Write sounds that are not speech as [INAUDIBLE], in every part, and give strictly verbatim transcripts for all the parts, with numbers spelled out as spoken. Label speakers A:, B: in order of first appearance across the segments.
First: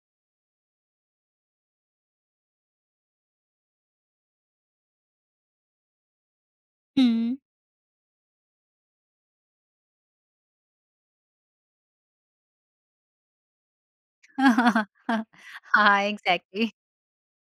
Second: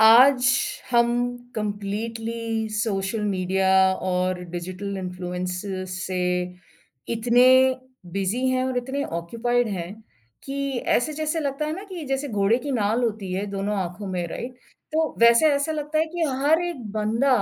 A: आज हम completely social media और डिजिटल इन्फ्लुएंसेस से
B: हुँ।
A: इतने बिजी हैं और इतने ऑक्यूपाइड हैं कि ऐसे जैसे लगता है ना कि जैसे घोड़े की नाल होती है दोनों आंखों में, राइट।
B: [LAUGHS]
A: तो वैसे ऐसा लगता
B: हाँ,
A: है कि हर
B: एग्ज़ैक्टली।
A: एक बंदा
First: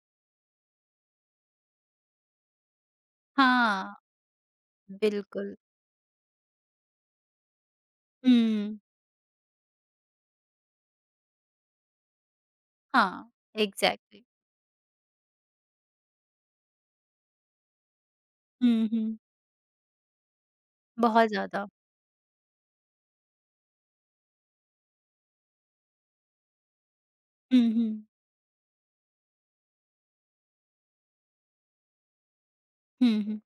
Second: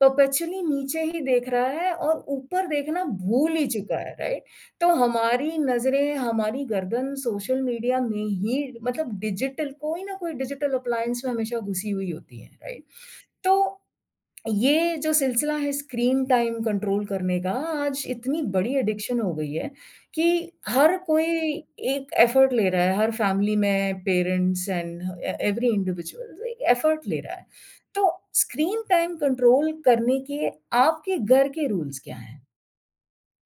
A: परपेचुअली नीचे ही देख रहा है और ऊपर देखना भूल ही
B: हाँ,
A: चुका है, राइट। तो हमारी
B: बिल्कुल।
A: नज़रें, हमारी गर्दन सोशल मीडिया में
B: हुँ।
A: ही, मतलब डिजिटल कोई ना कोई डिजिटल अप्लायंस में हमेशा घुसी हुई होती है, राइट?
B: हाँ,
A: तो
B: एग्ज़ैक्टली।
A: ये जो सिलसिला है स्क्रीन टाइम कंट्रोल करने का, आज इतनी बड़ी
B: हुँ, हुँ।
A: एडिक्शन हो गई है कि हर
B: बहुत
A: कोई
B: ज़्यादा।
A: एक एफर्ट ले रहा है, हर फैमिली में parents and a every individual एक एफर्ट ले रहा है।
B: हुँ, हुँ।
A: तो स्क्रीन टाइम कंट्रोल करने के आपके घर के रूल्स क्या हैं?
B: हुँ, हुँ।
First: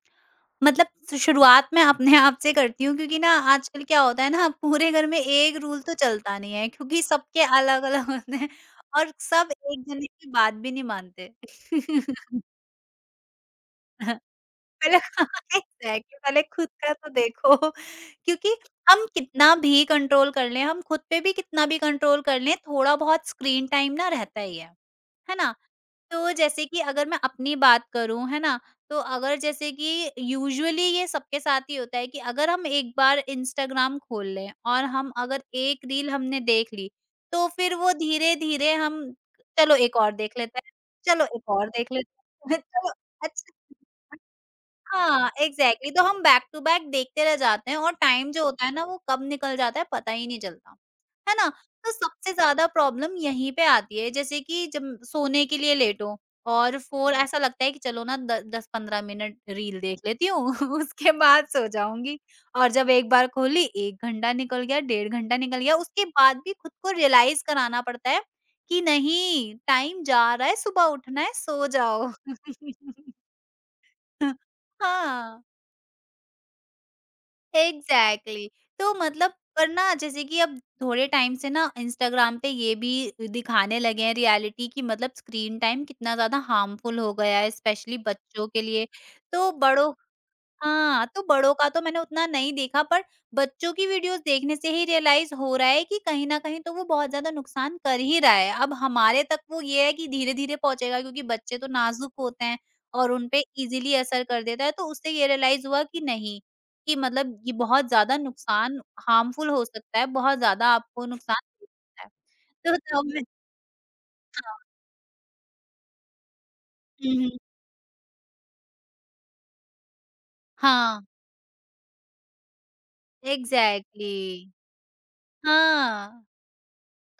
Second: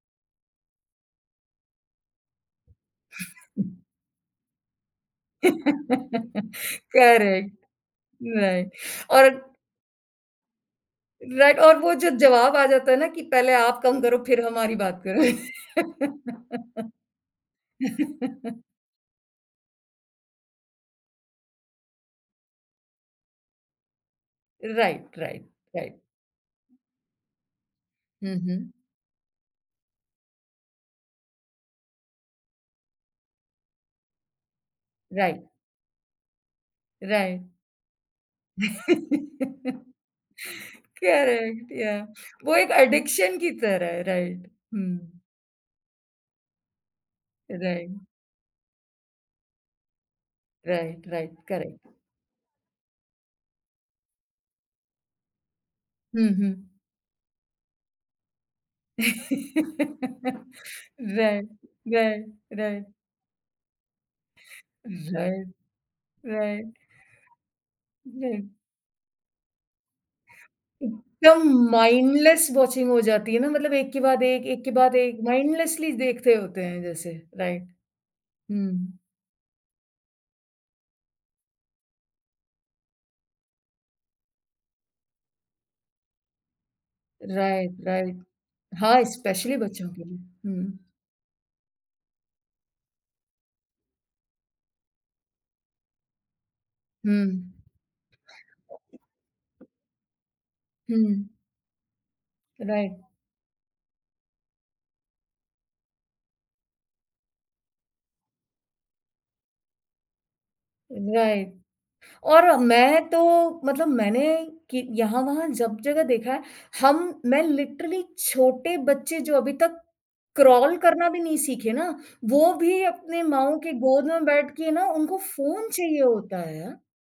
B: मतलब शु- शुरुआत मैं अपने आप से करती हूँ, क्योंकि ना आजकल क्या होता है ना, पूरे घर में एक रूल तो चलता
A: [LAUGHS]
B: नहीं है क्योंकि सबके
A: करेक्ट।
B: अलग-अलग होते हैं
A: राइट।
B: और
A: और,
B: सब एक जने की बात भी नहीं मानते।
A: राइट, और वो जो
B: [LAUGHS]
A: जवाब आ जाता है ना कि पहले आप कम करो फिर हमारी
B: पहले
A: बात
B: [LAUGHS] एग्ज़ैक्टली, पहले खुद
A: करो। [LAUGHS]
B: का तो देखो क्योंकि हम कितना भी कंट्रोल कर लें, हम खुद पे भी कितना भी कंट्रोल कर लें, थोड़ा-बहुत स्क्रीन टाइम ना रहता ही है।
A: राइट,
B: है
A: राइट,
B: ना?
A: राइट।
B: तो जैसे कि अगर मैं अपनी बात करूँ,
A: हुँ,
B: है ना?
A: हुँ।
B: तो अगर जैसे कि यूजुअली ये सबके साथ ही होता है कि अगर हम एक बार इंस्टाग्राम खोल लें और हम अगर
A: राइट,
B: एक रील हमने देख ली, तो
A: राइट।
B: फिर वो धीरे-धीरे हम, चलो एक और देख लेते हैं, चलो एक और
A: करेक्ट,
B: देख
A: याह।
B: लेते हैं,
A: [LAUGHS] वो
B: [LAUGHS]
A: एक
B: चलो
A: एडिक्शन की
B: अच्छा,
A: तरह है, राइट। हुँ,
B: हाँ, एग्ज़ैक्टली, तो हम बैक टू बैक देखते रह जाते हैं और
A: राइट,
B: टाइम जो होता है ना वो कब निकल जाता है पता ही नहीं चलता,
A: राइट, राइट,
B: है ना?
A: करेक्ट।
B: तो सबसे ज़्यादा प्रॉब्लम यहीं पे आती है, जैसे कि जब सोने के लिए लेटो
A: हुँ,
B: और
A: हुँ।
B: फ़ोन, ऐसा लगता है कि चलो ना द दस पंद्रह मिनट
A: [LAUGHS]
B: रील देख लेती हूँ [LAUGHS] उसके बाद
A: राइट,
B: सो जाऊँगी।
A: राइट,
B: और
A: राइट,
B: जब एक बार खोली, एक घंटा निकल गया, डेढ़ घंटा
A: राइट,
B: निकल गया, उसके बाद भी खुद
A: राइट।
B: को रियलाइज़ कराना पड़ता है
A: [LAUGHS] राइट।
B: कि नहीं, टाइम जा रहा है, सुबह उठना है,
A: एकदम
B: सो जाओ।
A: माइंडलेस वॉचिंग हो जाती है ना, मतलब एक के बाद एक,
B: [LAUGHS]
A: एक के बाद एक
B: हाँ।
A: माइंडलेसली देखते होते हैं जैसे। राइट।
B: Exactly exactly।
A: हुँ।
B: तो मतलब पर ना, जैसे कि अब थोड़े टाइम से ना इंस्टाग्राम पे ये भी दिखाने लगे हैं रियलिटी की, मतलब स्क्रीन टाइम कितना ज्यादा हार्मफुल हो गया है
A: राइट,
B: स्पेशली
A: राइट।
B: बच्चों के लिए।
A: हाँ,
B: तो
A: स्पेशली बच्चों
B: बड़ों,
A: के लिए। हुँ।
B: हाँ, तो बड़ों का तो मैंने उतना नहीं देखा पर बच्चों की वीडियोज़ देखने से ही रियलाइज़ हो रहा है कि कहीं न कहीं तो वो बहुत
A: हुँ।
B: ज़्यादा नुकसान कर ही रहा है। अब हमारे तक वो ये है कि धीरे-धीरे
A: हुँ।
B: पहुँचेगा, क्योंकि बच्चे तो नाज़ुक होते हैं
A: राइट,
B: और उन पे इज़िली असर कर देता है। तो उससे ये रियलाइज़ हुआ कि नहीं, कि मतलब ये बहुत ज़्यादा नुकसान, हार्मफुल हो सकता है, बहुत ज़्यादा आपको नुकसान
A: राइट।
B: दे सकता
A: और
B: है। तो
A: मैं
B: तब
A: तो,
B: मैं,
A: मतलब मैंने
B: हाँ।
A: कि यहाँ-वहाँ जब जगह देखा है,
B: हुँ,
A: हम
B: हुँ।
A: मैं लिटरली छोटे बच्चे जो अभी तक क्रॉल
B: हाँ,
A: करना भी नहीं सीखे ना, वो भी अपने माँओं के गोद
B: एग्ज़ैक्टली।
A: में बैठ के ना उनको फ़ोन चाहिए
B: हाँ।
A: होता है।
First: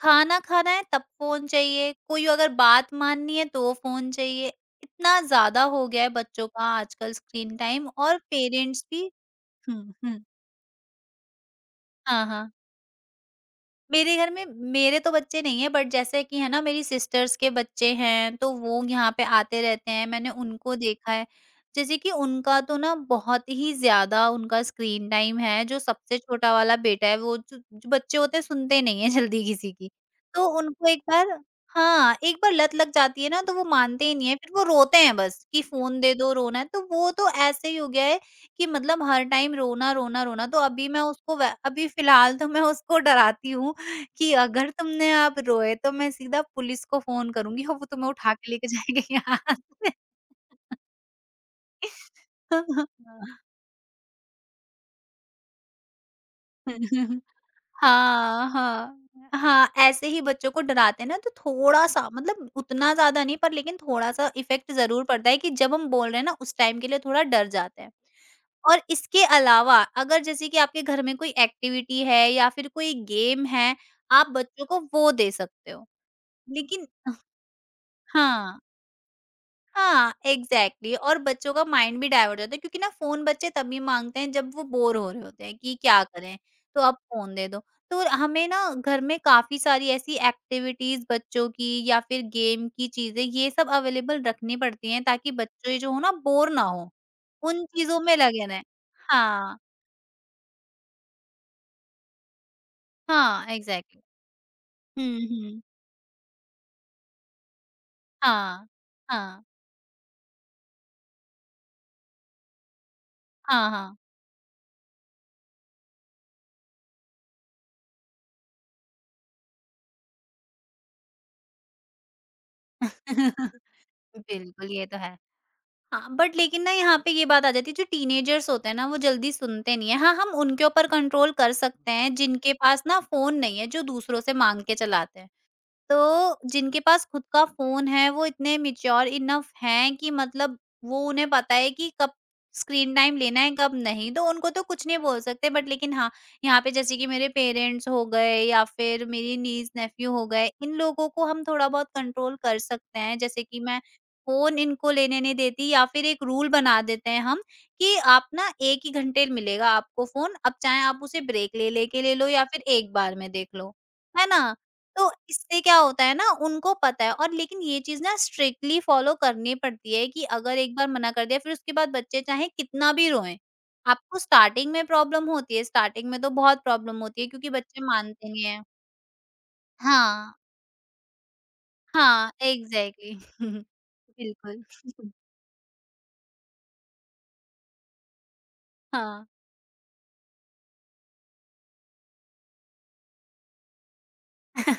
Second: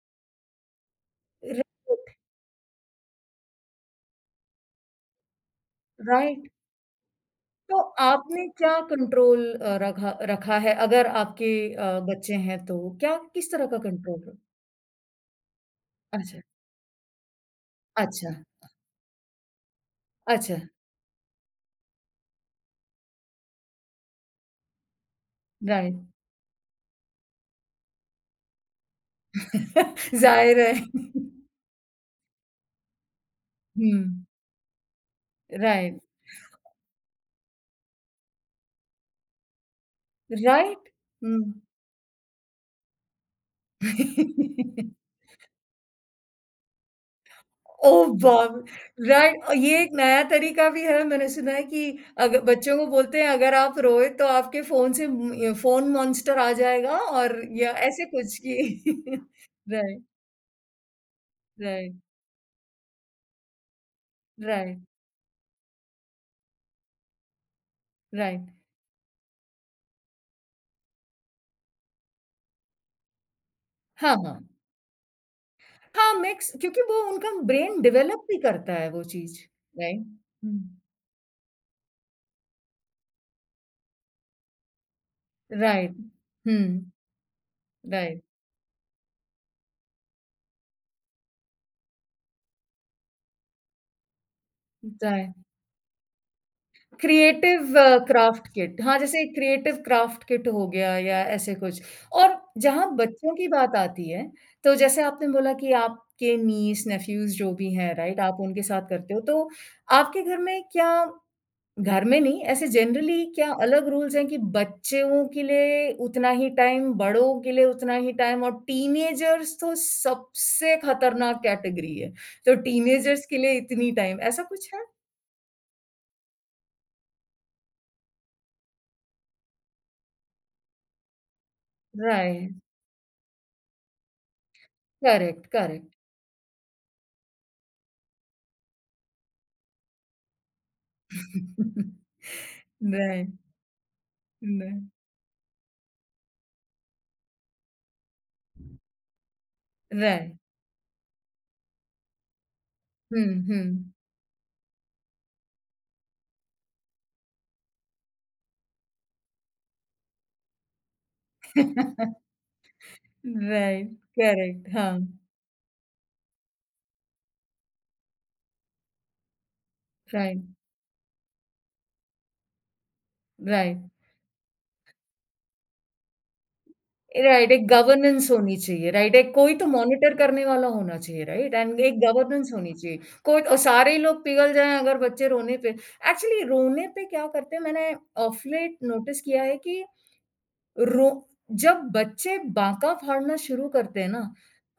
B: खाना खाना है तब फ़ोन चाहिए,
A: राइट,
B: कोई अगर बात माननी है तो फ़ोन चाहिए। इतना ज़्यादा हो गया है बच्चों
A: राइट।
B: का आजकल स्क्रीन
A: तो
B: टाइम, और
A: आपने क्या
B: पेरेंट्स भी।
A: कंट्रोल अ,
B: हुँ,
A: रखा
B: हुँ।
A: रखा है अगर आपके अ,
B: हाँ,
A: बच्चे
B: हाँ।
A: हैं तो? क्या किस तरह का
B: मेरे घर
A: कंट्रोल?
B: में, मेरे तो बच्चे नहीं है, बट जैसे कि
A: अच्छा,
B: है ना मेरी सिस्टर्स के बच्चे
A: अच्छा,
B: हैं, तो वो यहाँ पे आते रहते हैं, मैंने
A: अच्छा।
B: उनको देखा है। जैसे कि उनका तो ना बहुत ही ज्यादा उनका स्क्रीन टाइम है। जो
A: राइट।
B: सबसे छोटा वाला बेटा है वो, जो, जो बच्चे होते हैं सुनते ही नहीं है [LAUGHS] जल्दी किसी की।
A: [LAUGHS]
B: तो
A: ज़ाहिर है।
B: उनको एक बार, हाँ एक बार लत लग जाती है ना तो वो
A: हुँ,
B: मानते ही नहीं है, फिर वो रोते हैं बस कि फोन
A: राइट,
B: दे दो, रोना है तो वो तो ऐसे ही हो गया है कि मतलब हर टाइम रोना रोना रोना। तो अभी
A: राइट।
B: मैं उसको वै-
A: हुँ।
B: अभी फिलहाल तो मैं उसको डराती हूँ
A: ओह।
B: कि अगर तुमने
A: [LAUGHS]
B: आप रोए तो मैं सीधा पुलिस को फ़ोन करूँगी और वो तुम्हें उठा के
A: बाप!
B: लेके जाएँगे यहाँ
A: राइट। और ये एक
B: से।
A: नया तरीका भी है, मैंने सुना है कि अग बच्चों को बोलते हैं
B: [LAUGHS]
A: अगर आप रोए तो आपके फ़ोन से म य फ़ोन मॉन्स्टर आ जाएगा, और या ऐसे कुछ
B: हाँ, हाँ।
A: कि।
B: हाँ,
A: [LAUGHS] राइट।
B: ऐसे ही बच्चों को डराते हैं ना, तो
A: राइट,
B: थोड़ा-सा, मतलब उतना ज़्यादा नहीं पर लेकिन थोड़ा-सा इफ़ेक्ट
A: राइट,
B: ज़रूर पड़ता है कि जब हम बोल रहे हैं ना उस टाइम के लिए थोड़ा डर जाते हैं।
A: राइट।
B: और इसके अलावा अगर जैसे कि आपके घर में कोई एक्टिविटी है या फिर कोई गेम है,
A: हाँ,
B: आप
A: हाँ।
B: बच्चों को वो दे सकते हो।
A: हाँ, मिक्स क्योंकि
B: लेकिन,
A: वो उनका ब्रेन डेवलप भी
B: हाँ।
A: करता है वो चीज़, राइट?
B: हाँ,
A: हुँ,
B: एग्ज़ैक्टली, और बच्चों का माइंड भी डाइवर्ट हो जाता है क्योंकि ना फ़ोन बच्चे तभी माँगते हैं जब वो बोर हो रहे होते हैं कि
A: राइट।
B: क्या करें, तो
A: हुँ,
B: अब फ़ोन दे दो। तो
A: राइट,
B: हमें ना घर में काफ़ी सारी ऐसी एक्टिविटीज़ बच्चों की या फिर गेम की चीज़ें, ये सब अवेलेबल रखनी पड़ती हैं, ताकि
A: राइट।
B: बच्चे जो हो ना बोर ना हो, उन
A: क्रिएटिव
B: चीज़ों में लगे
A: क्राफ्ट
B: रहें।
A: किट हाँ, जैसे
B: हाँ,
A: क्रिएटिव क्राफ्ट किट हो गया या ऐसे कुछ। और जहाँ बच्चों
B: हाँ,
A: की बात
B: एग्ज़ैक्टली।
A: आती है, तो जैसे आपने
B: हुँ,
A: बोला
B: हुँ।
A: कि आपके नीस, नेफ्यूज़ जो भी हैं, राइट? आप उनके
B: हाँ,
A: साथ करते हो,
B: हाँ,
A: तो आपके घर में क्या घर में नहीं, ऐसे जनरली क्या
B: हाँ,
A: अलग
B: हाँ।
A: रूल्स हैं कि बच्चों के लिए उतना ही टाइम, बड़ों के लिए उतना ही टाइम, और टीनेजर्स तो सबसे खतरनाक कैटेगरी है। तो टीनेजर्स के लिए
B: [LAUGHS]
A: इतनी टाइम, ऐसा कुछ
B: बिल्कुल,
A: है?
B: ये तो है। हाँ, बट लेकिन ना यहाँ पे ये बात आ जाती है, जो टीनेजर्स होते हैं ना वो जल्दी सुनते नहीं है। हाँ, हम उनके ऊपर कंट्रोल कर सकते हैं
A: राइट,
B: जिनके पास ना फ़ोन नहीं है, जो दूसरों से माँग के चलाते हैं।
A: Correct, correct.
B: तो जिनके पास खुद का फ़ोन है, वो इतने मैच्योर इनफ हैं कि मतलब, वो, उन्हें पता है कि
A: [LAUGHS]
B: कब स्क्रीन टाइम
A: राइट,
B: लेना है, कब नहीं। तो उनको तो कुछ
A: राइट,
B: नहीं बोल सकते, बट लेकिन हाँ, यहाँ पे जैसे कि मेरे पेरेंट्स हो गए या फिर मेरी नीज़-नेफ़्यू हो
A: राइट।
B: गए, इन लोगों को हम थोड़ा बहुत कंट्रोल कर सकते हैं।
A: हुँ,
B: जैसे कि मैं
A: हुँ।
B: फ़ोन इनको लेने नहीं देती, या फिर एक रूल बना देते हैं हम कि आप ना एक ही घंटे मिलेगा आपको फ़ोन, अब चाहे आप उसे ब्रेक ले लेके
A: [LAUGHS]
B: ले लो या फिर एक बार में देख लो।
A: राइट,
B: है ना?
A: करेक्ट, हाँ,
B: तो इससे क्या होता है ना उनको पता है, और लेकिन ये चीज़ ना स्ट्रिक्टली फॉलो करनी पड़ती है कि
A: राइट,
B: अगर एक बार मना कर दिया फिर उसके बाद बच्चे चाहे कितना भी रोएं।
A: राइट।
B: आपको स्टार्टिंग में प्रॉब्लम होती है, स्टार्टिंग में तो बहुत प्रॉब्लम होती है क्योंकि
A: राइट, एक
B: बच्चे
A: गवर्नेंस
B: मानते नहीं
A: होनी
B: हैं।
A: चाहिए, राइट? एक कोई तो मॉनिटर
B: हाँ,
A: करने वाला होना चाहिए, राइट? एंड एक
B: हाँ,
A: गवर्नेंस होनी चाहिए।
B: एग्ज़ैक्टली।
A: कोई और
B: [LAUGHS]
A: सारे ही लोग पिघल
B: बिल्कुल।
A: जाएँ अगर
B: [LAUGHS]
A: बच्चे रोने पे, एक्चुअली रोने पे क्या करते हैं, मैंने ऑफ लेट नोटिस
B: हाँ।
A: किया है कि रो जब बच्चे बाँका फाड़ना शुरू करते हैं ना,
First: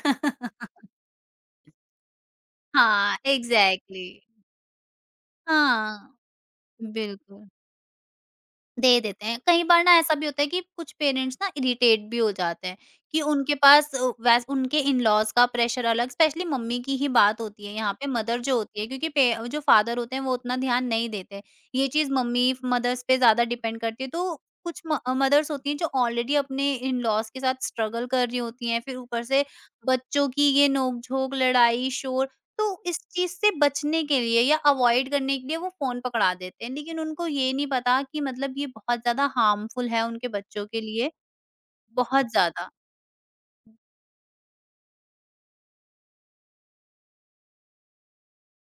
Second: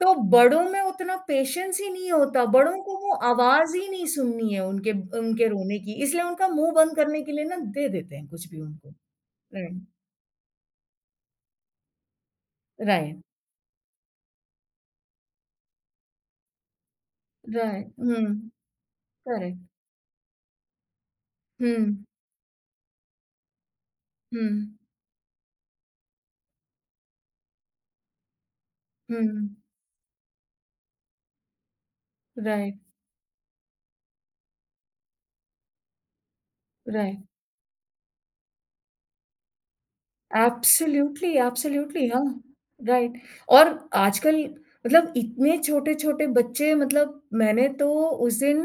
A: तो बड़ों में उतना पेशेंस ही नहीं होता। बड़ों को वो
B: हाँ,
A: आवाज़ ही
B: एग्ज़ैक्टली।
A: नहीं सुननी है, उनके उनके रोने की,
B: हाँ,
A: इसलिए उनका मुँह बंद करने के लिए
B: बिल्कुल।
A: ना दे देते हैं कुछ भी उनको।
B: दे देते हैं। कई
A: राइट,
B: बार ना ऐसा भी होता है कि कुछ पेरेंट्स ना इरिटेट भी हो जाते हैं
A: राइट,
B: कि उनके पास अ, वैस उनके इन-लॉज़ का प्रेशर अलग, स्पेशली मम्मी की ही बात होती है
A: राइट।
B: यहाँ पे,
A: हुँ,
B: मदर जो होती है, क्योंकि पे जो
A: करेक्ट।
B: फादर होते हैं वो उतना ध्यान नहीं देते।
A: हुँ।
B: ये चीज़ मम्मी मदर्स पे ज़्यादा डिपेंड करती है। तो
A: Hmm.
B: कुछ म मदर्स होती हैं जो ऑलरेडी अपने इन-लॉज़ के साथ स्ट्रगल कर रही होती हैं, फिर ऊपर से
A: Hmm.
B: बच्चों की ये नोक-झोंक, लड़ाई, शोर। तो
A: Right.
B: इस चीज से बचने के लिए या अवॉइड करने के लिए वो फोन पकड़ा देते हैं, लेकिन
A: Right.
B: उनको ये नहीं पता कि मतलब ये बहुत ज्यादा हार्मफुल है उनके बच्चों के लिए,
A: एब्सोल्युटली, एब्सोल्युटली, हाँ,
B: बहुत ज्यादा।
A: राइट। और आजकल मतलब इतने छोटे-छोटे बच्चे, मतलब मैंने तो उस दिन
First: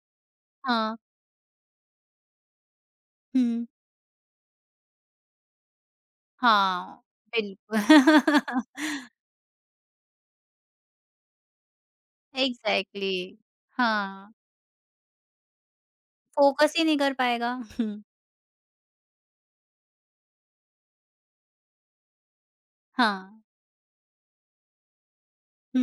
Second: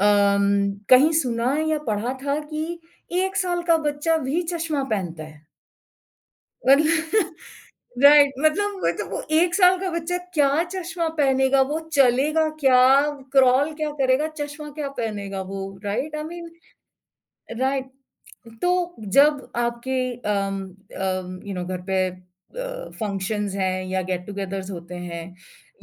A: अम,
B: हाँ।
A: कहीं सुना या पढ़ा था कि एक साल
B: हुँ,
A: का बच्चा भी चश्मा पहनता है। मतलब,
B: हाँ,
A: [LAUGHS]
B: बिल्कुल।
A: राइट, मतलब वो तो
B: [LAUGHS]
A: वो एक साल का बच्चा क्या चश्मा पहनेगा? वो चलेगा क्या?
B: एग्जैक्टली
A: क्रॉल
B: exactly,
A: क्या करेगा?
B: हाँ,
A: चश्मा क्या पहनेगा वो? Right, I mean.
B: फोकस ही नहीं कर पाएगा।
A: राइट।
B: हुँ,
A: तो जब आपके अम अम, यू नो घर पे अ,
B: हाँ।
A: फंक्शंस हैं या गेट टुगेदर्स होते हैं,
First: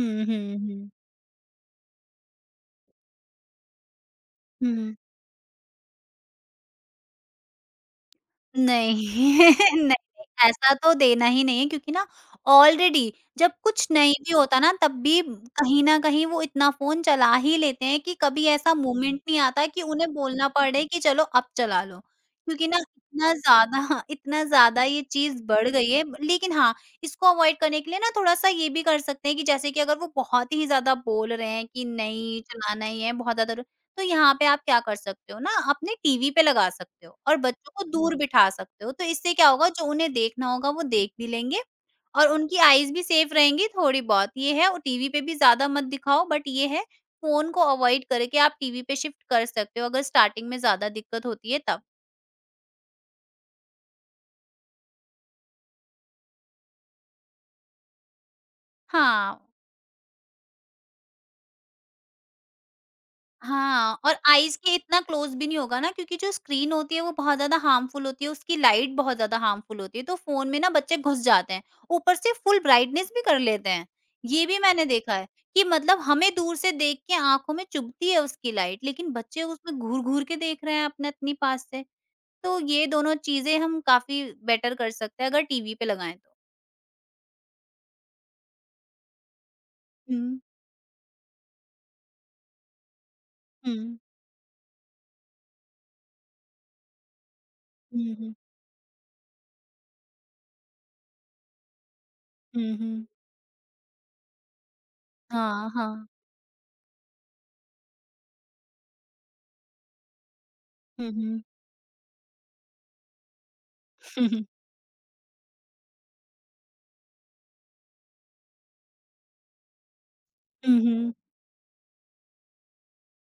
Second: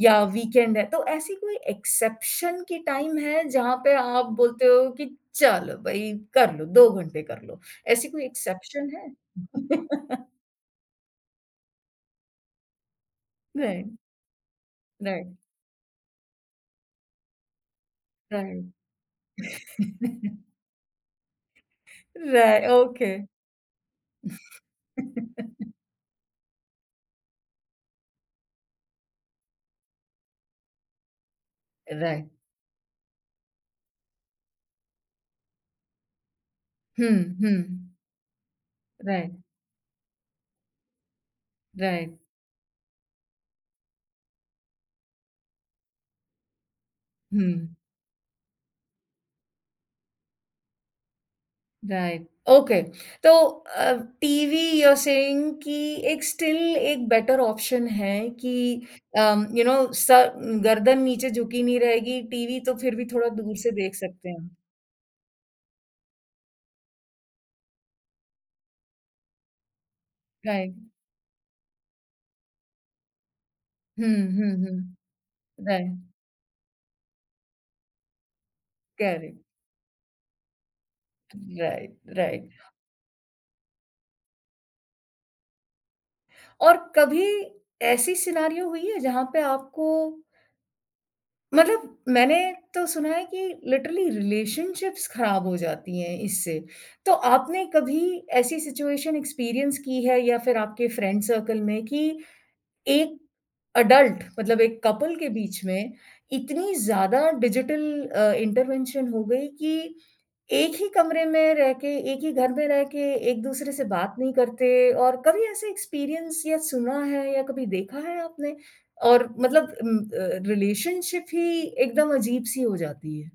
A: या
B: हम्म,
A: वीकेंड है,
B: हम्म।
A: तो ऐसी कोई एक्सेप्शन की टाइम है जहाँ पे आप बोलते हो
B: हम्म,
A: कि चलो भाई कर लो दो घंटे कर लो, ऐसी कोई एक्सेप्शन है?
B: नहीं, [LAUGHS] नहीं, नहीं,
A: [LAUGHS]
B: ऐसा तो देना ही नहीं है क्योंकि ना ऑलरेडी जब कुछ
A: राइट,
B: नहीं भी होता ना तब भी
A: राइट,
B: कहीं न कहीं वो इतना फ़ोन चला ही लेते हैं कि कभी
A: राइट।
B: ऐसा मोमेंट नहीं आता कि उन्हें बोलना पड़े कि चलो अब चला लो।
A: राइ
B: क्योंकि ना
A: ओके।
B: इतना ज़्यादा [LAUGHS] इतना ज़्यादा ये चीज़ बढ़ गई है, लेकिन हाँ, इसको अवॉइड करने के लिए ना थोड़ा-सा ये भी कर सकते हैं कि जैसे कि अगर वो बहुत ही ज़्यादा बोल रहे हैं कि
A: राइट,
B: नहीं चलाना ही है, बहुत ज़्यादा, तो यहाँ पे आप क्या कर सकते हो ना अपने टीवी पे लगा सकते
A: हुँ,
B: हो और
A: हुँ,
B: बच्चों को दूर बिठा सकते हो। तो
A: राइट,
B: इससे क्या होगा, जो उन्हें देखना होगा वो देख भी लेंगे,
A: राइट,
B: और उनकी आईज़ भी सेफ रहेंगी थोड़ी बहुत। ये है, और टीवी पे भी ज़्यादा मत दिखाओ, बट ये है, फ़ोन को
A: हुँ। [LAUGHS]
B: अवॉइड करके आप टीवी पे शिफ्ट कर सकते हो अगर स्टार्टिंग में ज़्यादा दिक्कत होती है तब।
A: Right, okay. तो uh, TV, you are saying कि एक स्टिल एक बेटर ऑप्शन है कि
B: हाँ।
A: अम, यू नो स गर्दन नीचे झुकी नहीं रहेगी, टीवी तो फिर भी थोड़ा दूर से देख
B: हाँ, और
A: सकते हैं।
B: आइज़ के इतना क्लोज़ भी नहीं होगा ना, क्योंकि जो स्क्रीन होती है वो बहुत ज़्यादा हार्मफुल होती है, उसकी लाइट बहुत ज़्यादा हार्मफुल होती है, तो फ़ोन में ना
A: राइट,
B: बच्चे घुस जाते हैं। ऊपर से फुल ब्राइटनेस भी कर लेते हैं।
A: हुँ,
B: ये
A: हुँ,
B: भी मैंने देखा
A: हुँ,
B: है कि
A: राइट,
B: मतलब हमें दूर से देख के आँखों में चुभती है उसकी लाइट, लेकिन
A: करेक्ट,
B: बच्चे उसमें घूर-घूर के देख रहे हैं अपने इतनी पास से।
A: Right, right.
B: तो ये दोनों चीज़ें हम काफ़ी बेटर कर सकते हैं अगर टीवी पे लगाएँ तो।
A: और कभी ऐसी सिनेरियो हुई है जहाँ पे आपको,
B: हुँ,
A: मतलब मैंने तो सुना है कि
B: हुँ,
A: लिटरली रिलेशनशिप्स खराब हो जाती हैं इससे। तो आपने कभी
B: हुँ, हुँ,
A: ऐसी सिचुएशन एक्सपीरियंस की है या फिर आपके फ्रेंड सर्कल में कि
B: हुँ, हुँ।
A: एक एडल्ट, मतलब एक कपल के बीच
B: हाँ,
A: में
B: हाँ।
A: इतनी ज़्यादा डिजिटल अ, इंटरवेंशन हो गई कि एक ही
B: हुँ,
A: कमरे
B: हुँ,
A: में रह के, एक ही घर में रह के एक-दूसरे से बात नहीं
B: हुँ,
A: करते, और कभी ऐसे एक्सपीरियंस या सुना है या कभी देखा है आपने? और मतलब उम, अ,
B: हुँ।
A: रिलेशनशिप
B: [LAUGHS]
A: ही एकदम अजीब-सी हो जाती है।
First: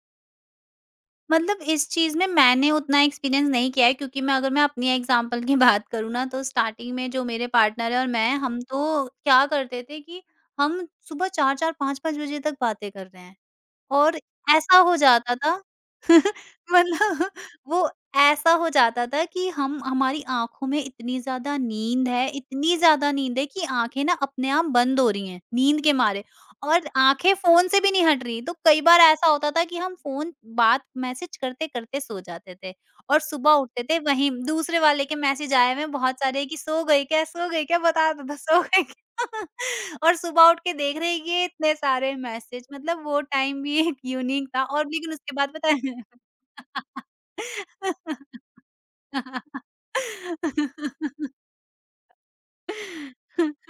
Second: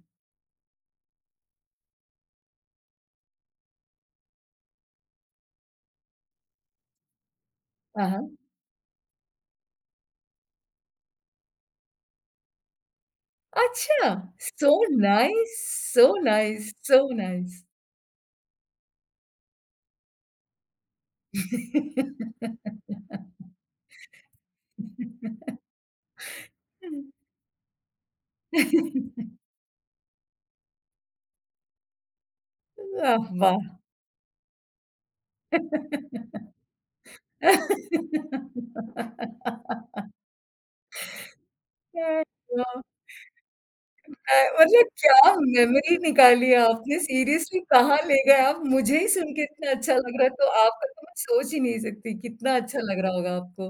B: मतलब इस चीज़ में मैंने उतना एक्सपीरियंस नहीं किया है क्योंकि मैं, अगर मैं अपनी एग्ज़ाम्पल की [LAUGHS] बात करूँ ना, तो स्टार्टिंग में जो मेरे पार्टनर है
A: हाँ,
B: और मैं,
A: हाँ।
B: हम तो क्या करते थे कि हम सुबह चार चार पाँच पाँच बजे तक बातें कर रहे हैं।
A: अच्छा!
B: और
A: सो
B: ऐसा हो जाता
A: नाइस,
B: था।
A: सो
B: [LAUGHS]
A: नाइस, सो
B: मतलब,
A: नाइस।
B: वो, ऐसा हो जाता था कि हम, हमारी आँखों में इतनी ज़्यादा नींद है, इतनी ज़्यादा नींद है कि आँखें ना अपने आप बंद हो रही हैं, नींद के मारे, और आँखें फ़ोन से भी नहीं हट रही। तो कई बार ऐसा होता था कि हम फ़ोन बात मैसेज करते-करते सो जाते थे, और
A: वाह,
B: सुबह
A: वाह!
B: उठते थे वहीं दूसरे वाले के मैसेज आए हुए हैं बहुत सारे कि सो गई क्या? सो गई क्या? बता दो तो, सो गई क्या? [LAUGHS]
A: [LAUGHS]
B: और सुबह उठ के देख रहे हैं ये इतने सारे मैसेज, मतलब वो टाइम भी एक
A: अ,
B: यूनिक था, और
A: मतलब
B: लेकिन
A: क्या
B: उसके बाद पता
A: मेमोरी
B: है
A: निकाली आपने, सीरियसली कहाँ ले गए
B: [LAUGHS]
A: आप? मुझे ही सुन के इतना अच्छा लग रहा है, तो आपका तो मैं सोच ही नहीं सकती कितना अच्छा लग रहा होगा आपको।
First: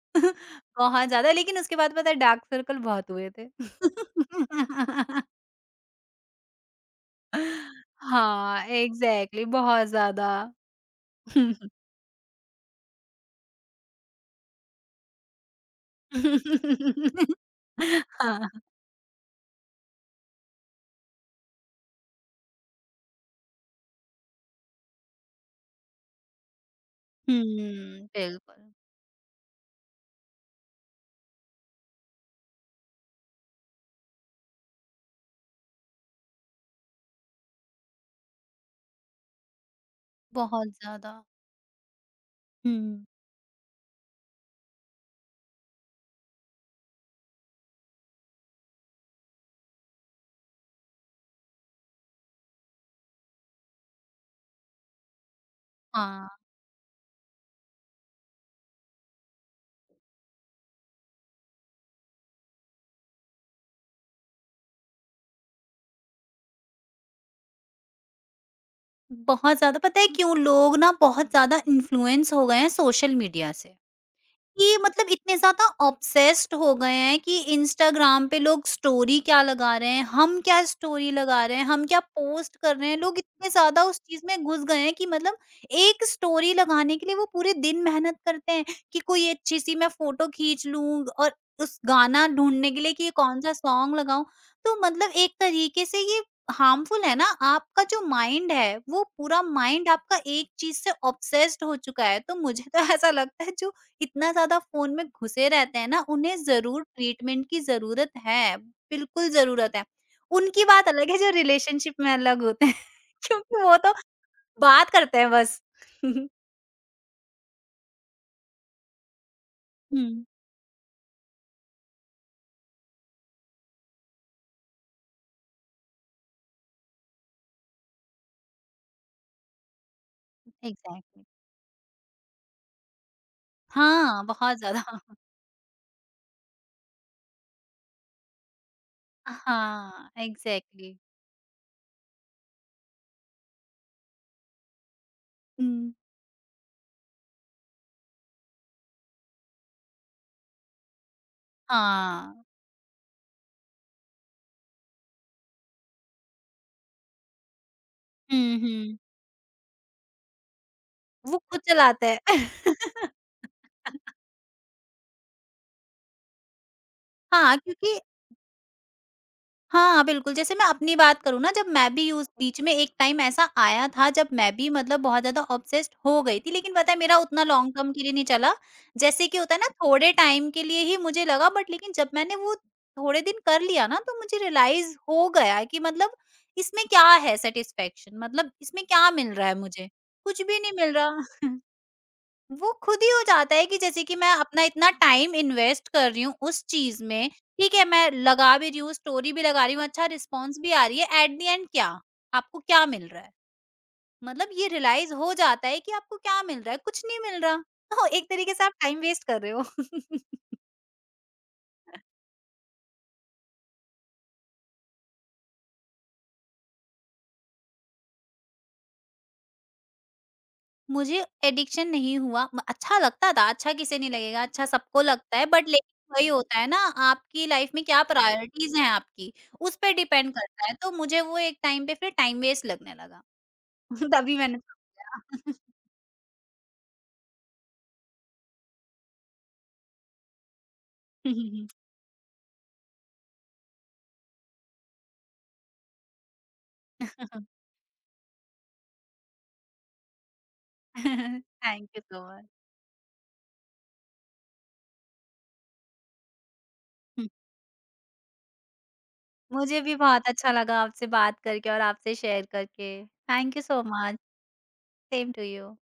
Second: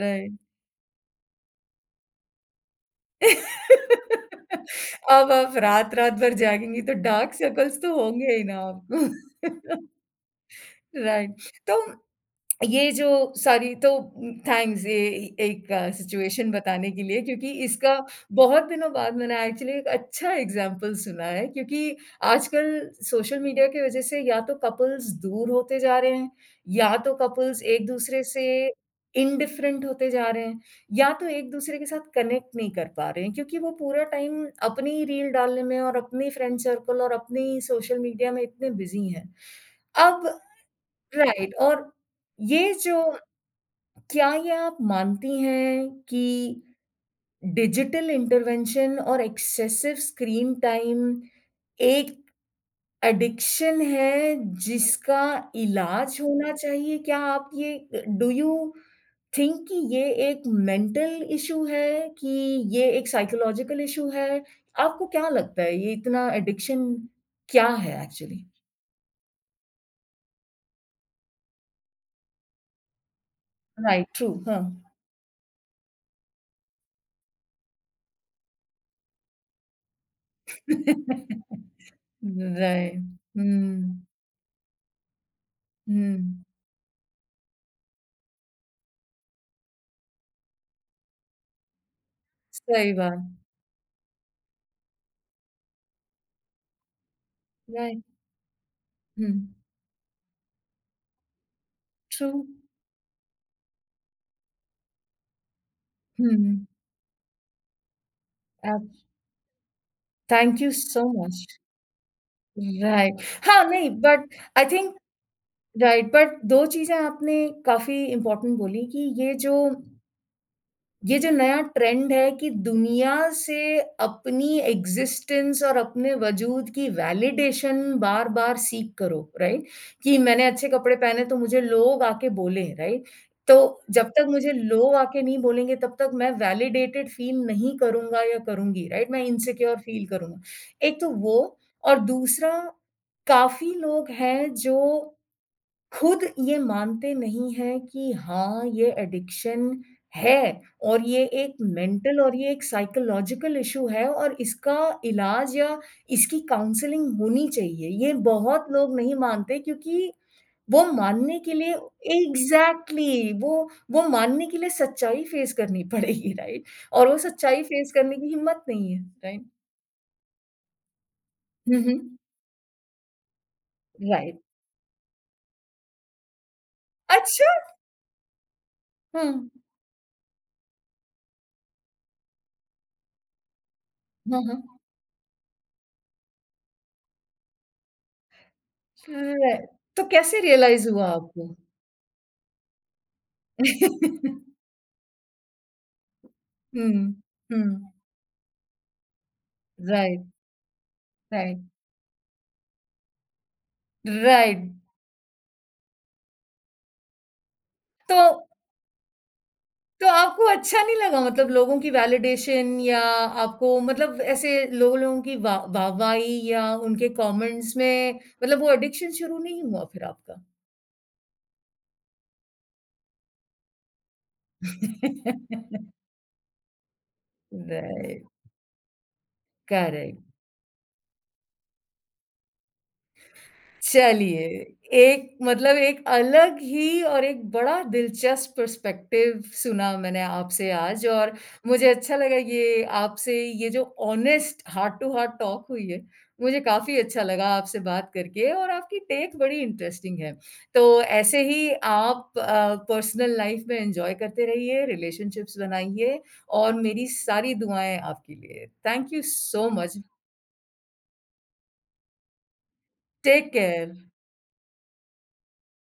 A: राइट।
B: बहुत ज़्यादा, लेकिन उसके बाद पता है डार्क सर्कल बहुत हुए थे।
A: [LAUGHS] अब
B: [LAUGHS]
A: आप रात-रात भर जागेंगी तो डार्क सर्कल्स तो होंगे ही ना
B: हाँ,
A: आपको।
B: एग्ज़ैक्टली,
A: [LAUGHS]
B: बहुत ज़्यादा।
A: राइट, तो ये जो सारी तो थैंक्स, ये एक सिचुएशन बताने के लिए,
B: [LAUGHS]
A: क्योंकि इसका
B: हाँ।
A: बहुत दिनों बाद मैंने एक्चुअली एक अच्छा एग्जांपल सुना है, क्योंकि आजकल सोशल मीडिया की वजह से या तो कपल्स दूर होते जा रहे हैं, या तो कपल्स
B: हुँ,
A: एक-दूसरे से
B: बिल्कुल।
A: इंडिफरेंट होते जा रहे हैं, या तो एक-दूसरे के साथ कनेक्ट नहीं कर पा रहे हैं क्योंकि वो पूरा टाइम अपनी रील डालने में और अपनी फ्रेंड सर्कल और अपनी सोशल मीडिया में इतने बिज़ी हैं। अब
B: बहुत ज़्यादा।
A: राइट, और ये जो
B: हुँ,
A: क्या ये आप मानती हैं कि डिजिटल इंटरवेंशन और एक्सेसिव स्क्रीन टाइम एक एडिक्शन है जिसका इलाज
B: हाँ।
A: होना चाहिए? क्या आप ये डू यू थिंक कि ये एक मेंटल इश्यू है कि ये एक साइकोलॉजिकल इश्यू है? आपको क्या लगता है ये इतना एडिक्शन क्या है एक्चुअली?
B: बहुत ज़्यादा, पता है क्यों? लोग ना बहुत ज़्यादा इन्फ्लुएंस हो गए हैं सोशल मीडिया से।
A: राइट, ट्रू, हाँ।
B: कि मतलब इतने ज़्यादा ऑब्सेस्ड हो गए हैं कि इंस्टाग्राम पे लोग स्टोरी क्या लगा रहे हैं, हम क्या स्टोरी लगा रहे हैं, हम क्या
A: [LAUGHS]
B: पोस्ट कर रहे
A: राइट,
B: हैं। लोग इतने ज़्यादा उस
A: हुँ।
B: चीज़ में घुस गए हैं कि मतलब एक
A: हुँ,
B: स्टोरी लगाने के लिए वो पूरे दिन मेहनत करते हैं कि कोई अच्छी-सी मैं फ़ोटो खींच लूँ, और उस गाना ढूँढने के
A: सही
B: लिए कि ये
A: बात,
B: कौन-सा सॉन्ग लगाऊँ। तो मतलब एक तरीके से ये हार्मफुल है ना, आपका जो
A: राइट,
B: माइंड है, वो
A: हुँ,
B: पूरा माइंड आपका एक चीज़ से ऑब्सेस्ड हो चुका है।
A: ट्रू,
B: तो मुझे तो [LAUGHS] ऐसा लगता है जो इतना ज़्यादा फ़ोन में घुसे रहते हैं ना, उन्हें
A: हुँ,
B: ज़रूर ट्रीटमेंट की ज़रूरत है,
A: अ,
B: बिल्कुल ज़रूरत है।
A: थैंक
B: उनकी
A: यू
B: बात
A: सो
B: अलग है जो
A: मच,
B: रिलेशनशिप में अलग होते हैं
A: राइट।
B: [LAUGHS] क्योंकि
A: हाँ,
B: वो
A: नहीं,
B: तो
A: बट आई
B: बात
A: थिंक,
B: करते हैं बस।
A: राइट,
B: [LAUGHS]
A: बट दो चीज़ें आपने काफ़ी इम्पोर्टेंट बोली, कि ये जो
B: हुँ,
A: ये जो नया ट्रेंड है कि दुनिया से अपनी एग्जिस्टेंस और अपने वजूद की वैलिडेशन बार-बार सीक करो, राइट? कि मैंने अच्छे कपड़े पहने
B: एग्ज़ैक्टली।
A: तो मुझे लोग आके बोले, राइट? तो जब
B: हाँ,
A: तक मुझे
B: बहुत
A: लोग
B: ज़्यादा।
A: आके नहीं बोलेंगे तब तक मैं वैलिडेटेड फील नहीं करूँगा या करूँगी, राइट? मैं इनसिक्योर फील
B: हाँ,
A: करूँगा।
B: एग्ज़ैक्टली।
A: एक तो वो, और दूसरा, काफ़ी लोग हैं जो
B: हुँ।
A: खुद ये मानते नहीं हैं कि हाँ, ये एडिक्शन है, और ये एक मेंटल, और
B: हाँ।
A: ये एक साइकोलॉजिकल इश्यू है, और इसका इलाज या इसकी काउंसलिंग होनी चाहिए। ये
B: हुँ,
A: बहुत लोग
B: हुँ।
A: नहीं मानते क्योंकि वो मानने
B: वो
A: के
B: खुद
A: लिए
B: चलाते हैं।
A: एग्ज़ैक्टली, वो वो
B: [LAUGHS]
A: मानने के लिए सच्चाई फेस करनी [LAUGHS] पड़ेगी, राइट? और वो
B: हाँ,
A: सच्चाई फेस
B: क्योंकि,
A: करने की हिम्मत नहीं है, राइट?
B: हाँ, बिल्कुल, जैसे मैं अपनी बात करूँ ना, जब
A: हुँ,
B: मैं भी
A: हुँ।
B: यूज़ बीच में एक टाइम ऐसा आया था जब
A: राइट।
B: मैं भी मतलब बहुत ज़्यादा ऑब्सेस्ड हो गई थी, लेकिन पता है मेरा उतना
A: अच्छा!
B: लॉन्ग टर्म के लिए नहीं चला। जैसे कि
A: हुँ।
B: होता है ना थोड़े टाइम के लिए ही मुझे लगा, बट लेकिन जब मैंने वो थोड़े दिन कर लिया ना, तो मुझे
A: हाँ, हाँ।
B: रियलाइज़ हो गया कि मतलब, इसमें क्या है सैटिस्फैक्शन, मतलब इसमें क्या मिल रहा
A: र
B: है मुझे?
A: तो कैसे
B: कुछ भी नहीं
A: रियलाइज़
B: मिल
A: हुआ
B: रहा।
A: आपको?
B: वो खुद ही हो जाता है कि जैसे कि मैं अपना
A: [LAUGHS]
B: इतना टाइम इन्वेस्ट कर रही हूँ उस चीज
A: हुँ,
B: में, ठीक है,
A: हुँ।
B: मैं लगा भी रही हूँ, स्टोरी भी लगा रही हूँ, अच्छा
A: राइट,
B: रिस्पॉन्स भी आ रही है, एट द
A: राइट,
B: एंड क्या? आपको क्या मिल रहा है? मतलब
A: राइट।
B: ये रियलाइज़ हो जाता है कि आपको क्या मिल रहा है, कुछ नहीं मिल रहा। तो
A: तो
B: एक तरीके से आप टाइम वेस्ट कर रहे हो।
A: तो
B: [LAUGHS]
A: आपको अच्छा नहीं लगा, मतलब लोगों की वैलिडेशन, या आपको, मतलब ऐसे लोग लोगों की वा वाहवाही या उनके कमेंट्स में, मतलब वो एडिक्शन शुरू नहीं हुआ फिर आपका?
B: मुझे एडिक्शन नहीं हुआ, म अच्छा लगता था, अच्छा किसे नहीं लगेगा, अच्छा सबको लगता है, बट लेकिन वही होता है ना, आपकी
A: [LAUGHS]
B: लाइफ में क्या
A: राइट,
B: प्रायोरिटीज़ हैं आपकी, उस पे
A: करेक्ट।
B: डिपेंड करता है, तो मुझे वो एक टाइम पे फिर टाइम वेस्ट लगने लगा। [LAUGHS] तभी
A: चलिए,
B: मैंने
A: एक
B: सोचा।
A: मतलब एक अलग ही और एक बड़ा दिलचस्प पर्सपेक्टिव सुना मैंने आपसे आज, और
B: [LAUGHS]
A: मुझे अच्छा लगा ये आपसे ये जो honest heart to heart talk हुई है, मुझे काफ़ी अच्छा लगा आपसे बात करके और आपकी टेक बड़ी इंटरेस्टिंग है। तो ऐसे ही
B: थैंक यू सो
A: आप
B: मच।
A: अ, पर्सनल लाइफ में एन्जॉय करते रहिए, रिलेशनशिप्स बनाइए, और मेरी
B: [LAUGHS]
A: सारी दुआएँ आपके लिए। थैंक यू सो
B: मुझे भी
A: मच।
B: बहुत अच्छा लगा आपसे बात करके और आपसे शेयर करके।
A: Take
B: thank you so
A: care.
B: Much. Same to you.